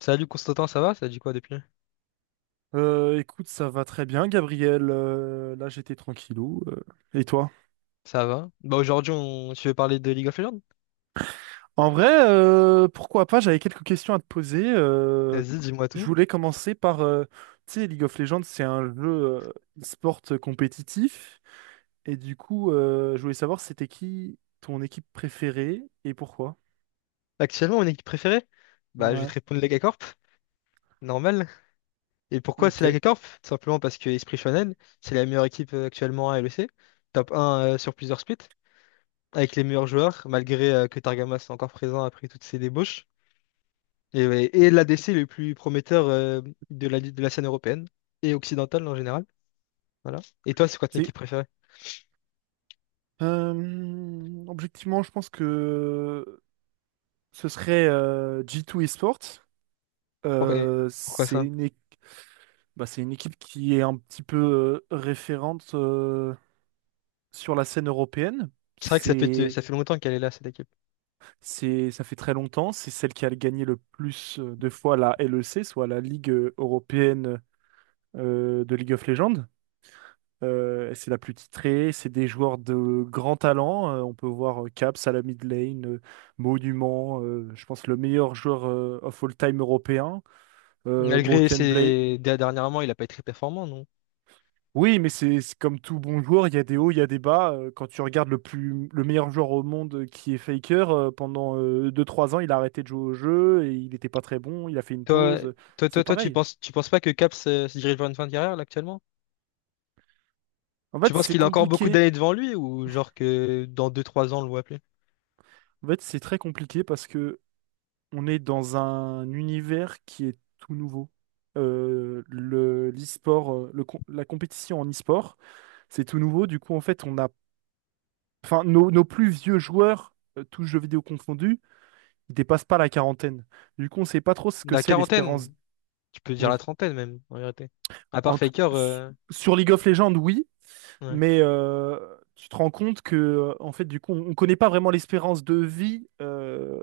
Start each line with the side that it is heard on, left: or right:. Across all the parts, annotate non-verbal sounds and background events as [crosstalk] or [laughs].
left: Salut Constantin, ça va? Ça a dit quoi depuis?
right: Écoute, ça va très bien, Gabriel. Là, j'étais tranquillou. Et toi?
left: Ça va. Bah aujourd'hui, tu veux parler de League of Legends?
right: En vrai, pourquoi pas? J'avais quelques questions à te poser.
left: Vas-y, dis-moi
right: Je
left: tout.
right: voulais commencer par, tu sais, League of Legends, c'est un jeu e-sport compétitif. Et du coup, je voulais savoir c'était qui ton équipe préférée et pourquoi.
left: Actuellement, mon équipe préférée? Bah je vais te
right: Ouais.
left: répondre Lega Corp. [laughs] Normal. Et pourquoi
right: Ok.
left: c'est LegaCorp? Tout simplement parce que Esprit Shonen, c'est la meilleure équipe actuellement à LEC, top 1 sur plusieurs splits, avec les meilleurs joueurs, malgré que Targama soit encore présent après toutes ses débauches. Et, ouais, et l'ADC le plus prometteur de la scène européenne et occidentale en général. Voilà. Et toi, c'est quoi ton
right: C'est
left: équipe préférée?
right: objectivement, je pense que ce serait G2 Esports.
left: Pour- et Pourquoi
right: C'est
left: ça?
right: une équipe. Bah, c'est une équipe qui est un petit peu référente sur la scène européenne.
left: C'est vrai que ça fait,
right: C'est,
left: ça fait longtemps qu'elle est là, cette équipe.
right: Ça fait très longtemps. C'est celle qui a gagné le plus de fois la LEC, soit la Ligue européenne de League of Legends. C'est la plus titrée. C'est des joueurs de grand talent. On peut voir Caps à la mid lane, Monument. Je pense le meilleur joueur of all time européen. Broken Blade.
left: Dernièrement, il a pas été très performant, non?
right: Oui, mais c'est comme tout bon joueur, il y a des hauts, il y a des bas. Quand tu regardes le meilleur joueur au monde qui est Faker, pendant 2 3 ans, il a arrêté de jouer au jeu et il n'était pas très bon, il a fait une
left: Toi,
right: pause.
left: toi,
right: C'est
left: toi, toi, tu
right: pareil.
left: penses, tu penses pas que Cap se dirige vers une fin de carrière, là, actuellement?
right: En
left: Tu
right: fait,
left: penses
right: c'est
left: qu'il a encore beaucoup
right: compliqué.
left: d'années devant lui ou genre que dans 2-3 ans, on le voit appeler?
right: En fait, c'est très compliqué parce que on est dans un univers qui est tout nouveau. Le l'e-sport, la compétition en e-sport, c'est tout nouveau. Du coup, en fait, on a, enfin, nos plus vieux joueurs, tous jeux vidéo confondus. Ils dépassent pas la quarantaine. Du coup, on sait pas trop ce que
left: La
right: c'est l'espérance.
left: quarantaine, tu peux dire la
right: Oui.
left: trentaine même, en vérité. À part
right: En tout...
left: Faker,
right: s- Sur League of Legends, oui,
left: ouais.
right: mais tu te rends compte que, en fait, du coup, on connaît pas vraiment l'espérance de vie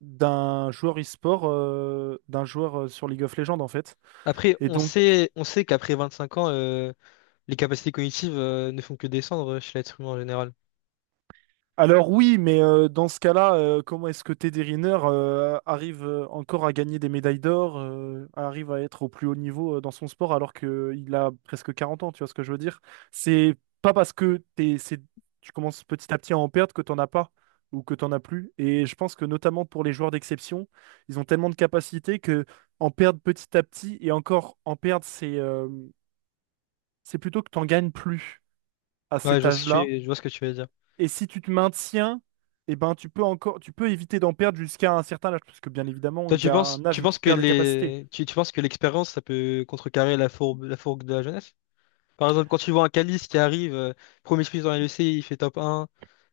right: d'un joueur e-sport, d'un joueur sur League of Legends, en fait.
left: Après,
right: Et
left: on
right: donc,
left: sait, on sait qu'après 25 ans, les capacités cognitives, ne font que descendre chez l'être humain en général.
right: alors oui, mais dans ce cas-là, comment est-ce que Teddy Riner arrive encore à gagner des médailles d'or, arrive à être au plus haut niveau dans son sport alors qu'il a presque 40 ans, tu vois ce que je veux dire? C'est pas parce que tu commences petit à petit à en perdre que t'en as pas ou que t'en as plus. Et je pense que notamment pour les joueurs d'exception, ils ont tellement de capacités que en perdre petit à petit et encore en perdre, c'est plutôt que t'en gagnes plus à
left: Ouais, je
right: cet
left: vois ce que
right: âge-là,
left: tu, je vois ce que tu veux dire.
right: et si tu te maintiens, eh ben, tu peux éviter d'en perdre jusqu'à un certain âge, parce que bien évidemment,
left: Toi,
right: il y a un
left: tu
right: âge où
left: penses
right: tu
left: que
right: perds des capacités.
left: les, tu penses que l'expérience, ça peut contrecarrer la fourbe, la fourgue de la jeunesse? Par exemple, quand tu vois un Calice qui arrive, premier sprint dans l'UFC, il fait top 1,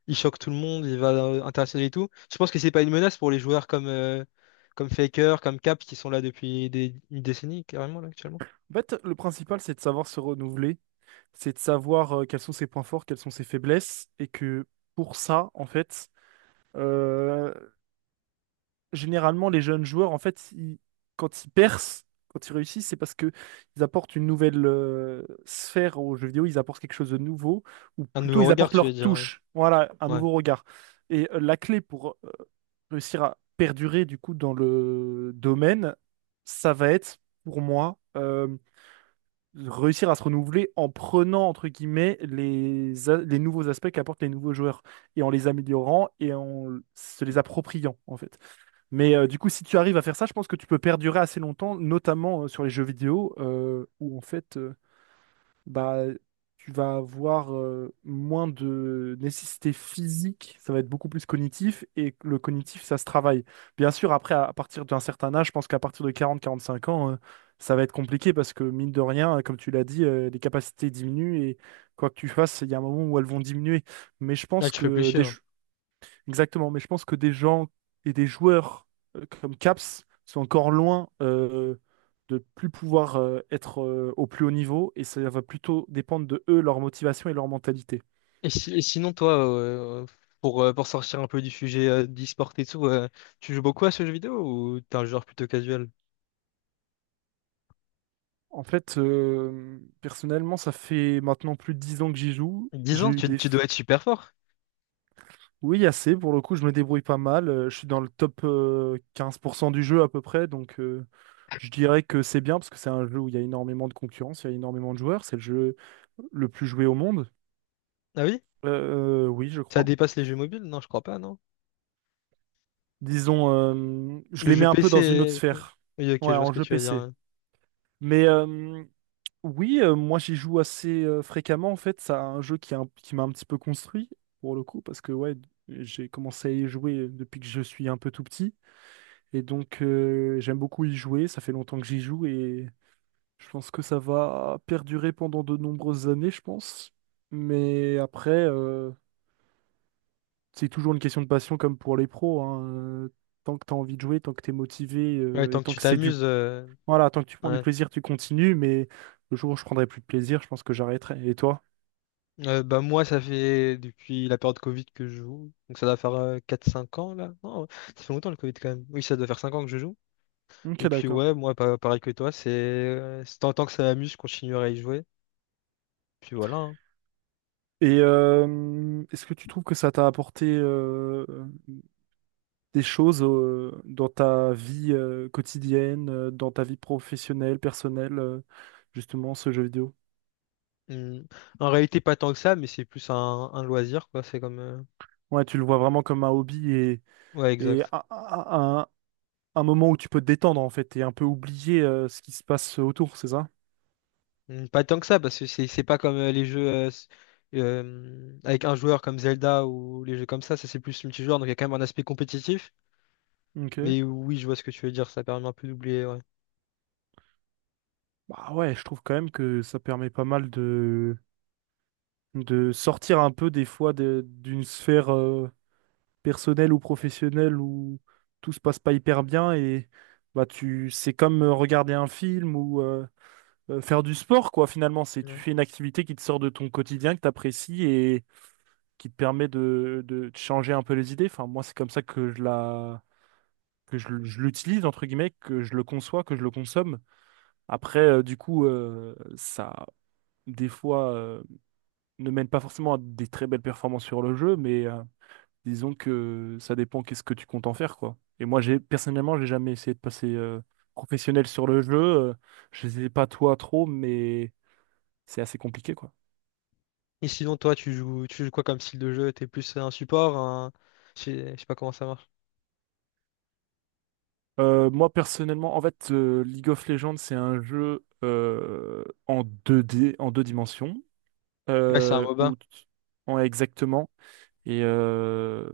left: il choque tout le monde, il va international et tout. Je pense que c'est pas une menace pour les joueurs comme Faker, comme Cap, qui sont là depuis une décennie, carrément, là, actuellement.
right: En fait, le principal, c'est de savoir se renouveler, c'est de savoir quels sont ses points forts, quelles sont ses faiblesses, et que pour ça, en fait, euh, généralement, les jeunes joueurs, en fait, quand ils percent, quand ils réussissent, c'est parce que ils apportent une nouvelle sphère aux jeux vidéo, ils apportent quelque chose de nouveau, ou
left: Un
right: plutôt
left: nouveau
right: ils
left: regard,
right: apportent
left: tu
right: leur
left: veux dire, ouais.
right: touche, voilà, un
left: Ouais.
right: nouveau regard. Et la clé pour réussir à perdurer, du coup, dans le domaine, ça va être, pour moi, réussir à se renouveler en prenant, entre guillemets, les nouveaux aspects qu'apportent les nouveaux joueurs, et en les améliorant et en se les appropriant, en fait. Mais du coup, si tu arrives à faire ça, je pense que tu peux perdurer assez longtemps, notamment sur les jeux vidéo, où en fait, bah, tu vas avoir moins de nécessité physique, ça va être beaucoup plus cognitif, et le cognitif, ça se travaille. Bien sûr, après, à partir d'un certain âge, je pense qu'à partir de 40-45 ans, ça va être compliqué parce que, mine de rien, comme tu l'as dit, les capacités diminuent, et quoi que tu fasses, il y a un moment où elles vont diminuer. Mais je
left: Là,
right: pense
left: tu peux plus
right: que
left: chier.
right: des, jeux- Exactement, mais je pense que des gens et des joueurs comme Caps sont encore loin de plus pouvoir être au plus haut niveau et ça va plutôt dépendre de eux, leur motivation et leur mentalité.
left: Et, si- et sinon, toi, pour sortir un peu du sujet d'e-sport et tout, tu joues beaucoup à ce jeu vidéo ou t'es un joueur plutôt casual?
right: En fait, personnellement, ça fait maintenant plus de 10 ans que j'y joue.
left: dix
right: J'ai
left: ans,
right: eu
left: tu,
right: des...
left: tu
right: f-
left: dois être super fort.
right: Oui, assez, pour le coup, je me débrouille pas mal. Je suis dans le top 15% du jeu à peu près, donc je dirais que c'est bien parce que c'est un jeu où il y a énormément de concurrence, il y a énormément de joueurs, c'est le jeu le plus joué au monde.
left: Ah oui?
right: Oui, je
left: Ça
right: crois.
left: dépasse les jeux mobiles? Non, je crois pas, non.
right: Disons, je
left: Le
right: les mets
left: jeu
right: un peu dans une autre
left: PC.
right: sphère.
left: Oui, ok, je
right: Ouais,
left: vois ce
right: en
left: que
right: jeu
left: tu veux dire.
right: PC.
left: Hein.
right: Mais oui, moi j'y joue assez fréquemment en fait. C'est un jeu qui m'a un petit peu construit pour le coup parce que ouais, j'ai commencé à y jouer depuis que je suis un peu tout petit et donc j'aime beaucoup y jouer. Ça fait longtemps que j'y joue et je pense que ça va perdurer pendant de nombreuses années, je pense. Mais après. C'est toujours une question de passion comme pour les pros, hein. Euh, Tant que tu as envie de jouer, tant que tu es motivé,
left: Ouais, tant
right: et
left: que
right: tant
left: tu
right: que c'est du...
left: t'amuses.
right: Voilà, tant que tu prends du
left: Ouais.
right: plaisir, tu continues, mais le jour où je prendrai plus de plaisir, je pense que j'arrêterai. Et toi?
left: Bah, moi, ça fait depuis la période Covid que je joue. Donc, ça doit faire 4-5 ans, là. Non, ça fait longtemps le Covid quand même. Oui, ça doit faire 5 ans que je joue.
right: Ok,
left: Et puis,
right: d'accord.
left: ouais, moi, pareil que toi, c'est tant que ça m'amuse, je continuerai à y jouer. Puis voilà. Hein.
right: Et est-ce que tu trouves que ça t'a apporté des choses dans ta vie quotidienne, dans ta vie professionnelle, personnelle, justement, ce jeu vidéo?
left: Hum. En réalité, pas tant que ça, mais c'est plus un loisir, quoi. C'est comme.
right: Ouais, tu le vois vraiment comme un hobby
left: Ouais,
right: et
left: exact.
right: un moment où tu peux te détendre en fait et un peu oublier ce qui se passe autour, c'est ça?
left: Pas tant que ça, parce que c'est pas comme les jeux avec un joueur comme Zelda ou les jeux comme ça c'est plus multijoueur, donc il y a quand même un aspect compétitif.
right: Ok.
left: Mais oui, je vois ce que tu veux dire, ça permet un peu d'oublier, ouais.
right: Bah ouais, je trouve quand même que ça permet pas mal de sortir un peu des fois d'une sphère personnelle ou professionnelle où tout se passe pas hyper bien et bah tu c'est comme regarder un film ou faire du sport quoi finalement, c'est tu
left: Ouais.
right: fais une activité qui te sort de ton quotidien, que t'apprécies et qui te permet de te changer un peu les idées. Enfin moi c'est comme ça que je l'utilise, entre guillemets, que je le conçois, que je le consomme. Après, du coup, ça, des fois, ne mène pas forcément à des très belles performances sur le jeu, mais disons que ça dépend qu'est-ce que tu comptes en faire, quoi. Et moi, personnellement, j'ai jamais essayé de passer professionnel sur le jeu. Je sais pas toi trop, mais c'est assez compliqué, quoi.
left: Et sinon, toi, tu joues quoi comme style de jeu? T'es plus un support, un. Je sais pas comment ça marche.
right: Moi personnellement, en fait, League of Legends, c'est un jeu en deux dimensions.
left: Ouais, c'est un
right: euh,
left: MOBA.
right: où t- En exactement. Et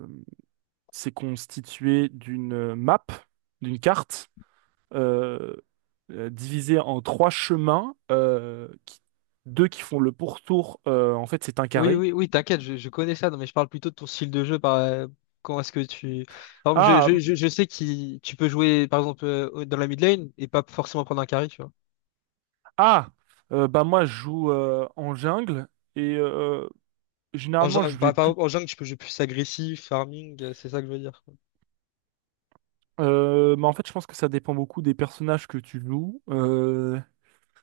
right: c'est constitué d'une d'une carte, euh, divisée en trois chemins, deux qui font le pourtour. En fait, c'est un
left: Oui,
right: carré.
left: oui, oui, t'inquiète, je connais ça, non, mais je parle plutôt de ton style de jeu, Comment est-ce que tu. Par exemple, je,
right: Ah,
left: je,
right: m-
left: je, je sais que tu peux jouer, par exemple, dans la mid lane et pas forcément prendre un carry, tu vois.
right: ah, Bah moi je joue en jungle et
left: En
right: généralement je
left: jungle,
right: vais
left: par,
right: plus.
left: par- en jungle, tu peux jouer plus agressif, farming, c'est ça que je veux dire, quoi.
right: Mais en fait, je pense que ça dépend beaucoup des personnages que tu joues.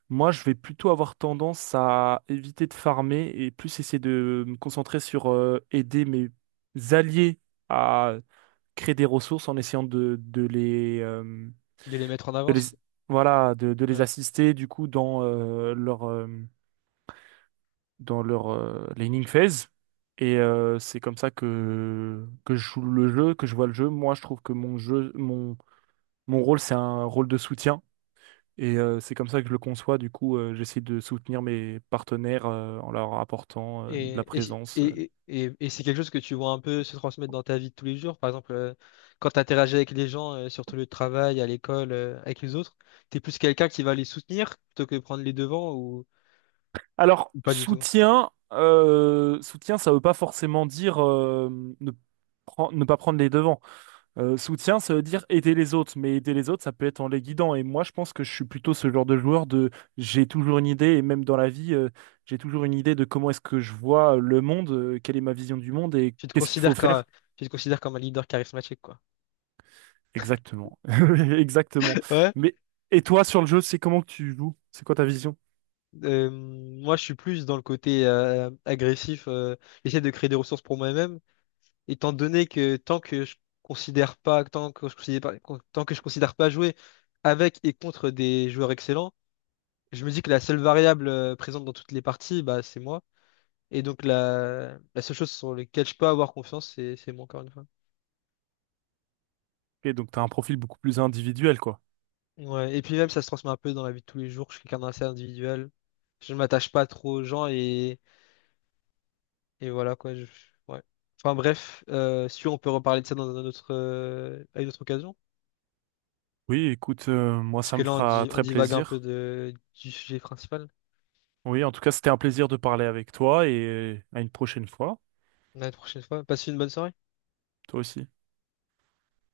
right: Moi, je vais plutôt avoir tendance à éviter de farmer et plus essayer de me concentrer sur aider mes alliés à créer des ressources en essayant de les,
left: De les mettre en
right: de les-
left: avance.
right: voilà, de les
left: Ouais.
right: assister du coup dans dans leur laning phase. Et c'est comme ça que je joue le jeu, que je vois le jeu. Moi, je trouve que mon jeu, mon rôle, c'est un rôle de soutien. Et c'est comme ça que je le conçois. Du coup, j'essaie de soutenir mes partenaires en leur apportant de la
left: Et, si,
right: présence.
left: et- c'est quelque chose que tu vois un peu se transmettre dans ta vie de tous les jours. Par exemple, quand tu interagis avec les gens sur ton lieu de travail, à l'école, avec les autres, tu es plus quelqu'un qui va les soutenir plutôt que prendre les devants ou,
right: Alors,
left: ou pas du tout.
right: soutien, ça veut pas forcément dire ne, ne pas prendre les devants. Soutien, ça veut dire aider les autres. Mais aider les autres, ça peut être en les guidant. Et moi, je pense que je suis plutôt ce genre de joueur de j'ai toujours une idée, et même dans la vie, j'ai toujours une idée de comment est-ce que je vois le monde, quelle est ma vision du monde et
left: Tu te
right: qu'est-ce qu'il faut
left: considères comme,
right: faire.
left: tu te considères comme un leader charismatique, quoi.
right: Exactement. [laughs] Exactement.
left: [laughs] Ouais.
right: Mais et toi sur le jeu, c'est comment que tu joues? C'est quoi ta vision?
left: Moi, je suis plus dans le côté agressif, j'essaie de créer des ressources pour moi-même. Étant donné que considère pas, tant que je considère pas, tant que je considère pas jouer avec et contre des joueurs excellents, je me dis que la seule variable présente dans toutes les parties, bah, c'est moi. Et donc la seule chose sur laquelle je peux avoir confiance, c'est moi encore une fois.
right: Et donc t'as un profil beaucoup plus individuel, quoi.
left: Ouais. Et puis même ça se transmet un peu dans la vie de tous les jours. Je suis quelqu'un d'assez individuel. Je ne m'attache pas trop aux gens et voilà quoi. Ouais. Enfin bref, si on peut reparler de ça à une autre occasion.
right: Oui, écoute, moi
left: Parce
right: ça
left: que
right: me
left: là,
right: fera
left: on
right: très
left: divague un peu
right: plaisir.
left: du sujet principal.
right: Oui, en tout cas, c'était un plaisir de parler avec toi et à une prochaine fois.
left: La prochaine fois. Passez une bonne soirée.
right: Toi aussi.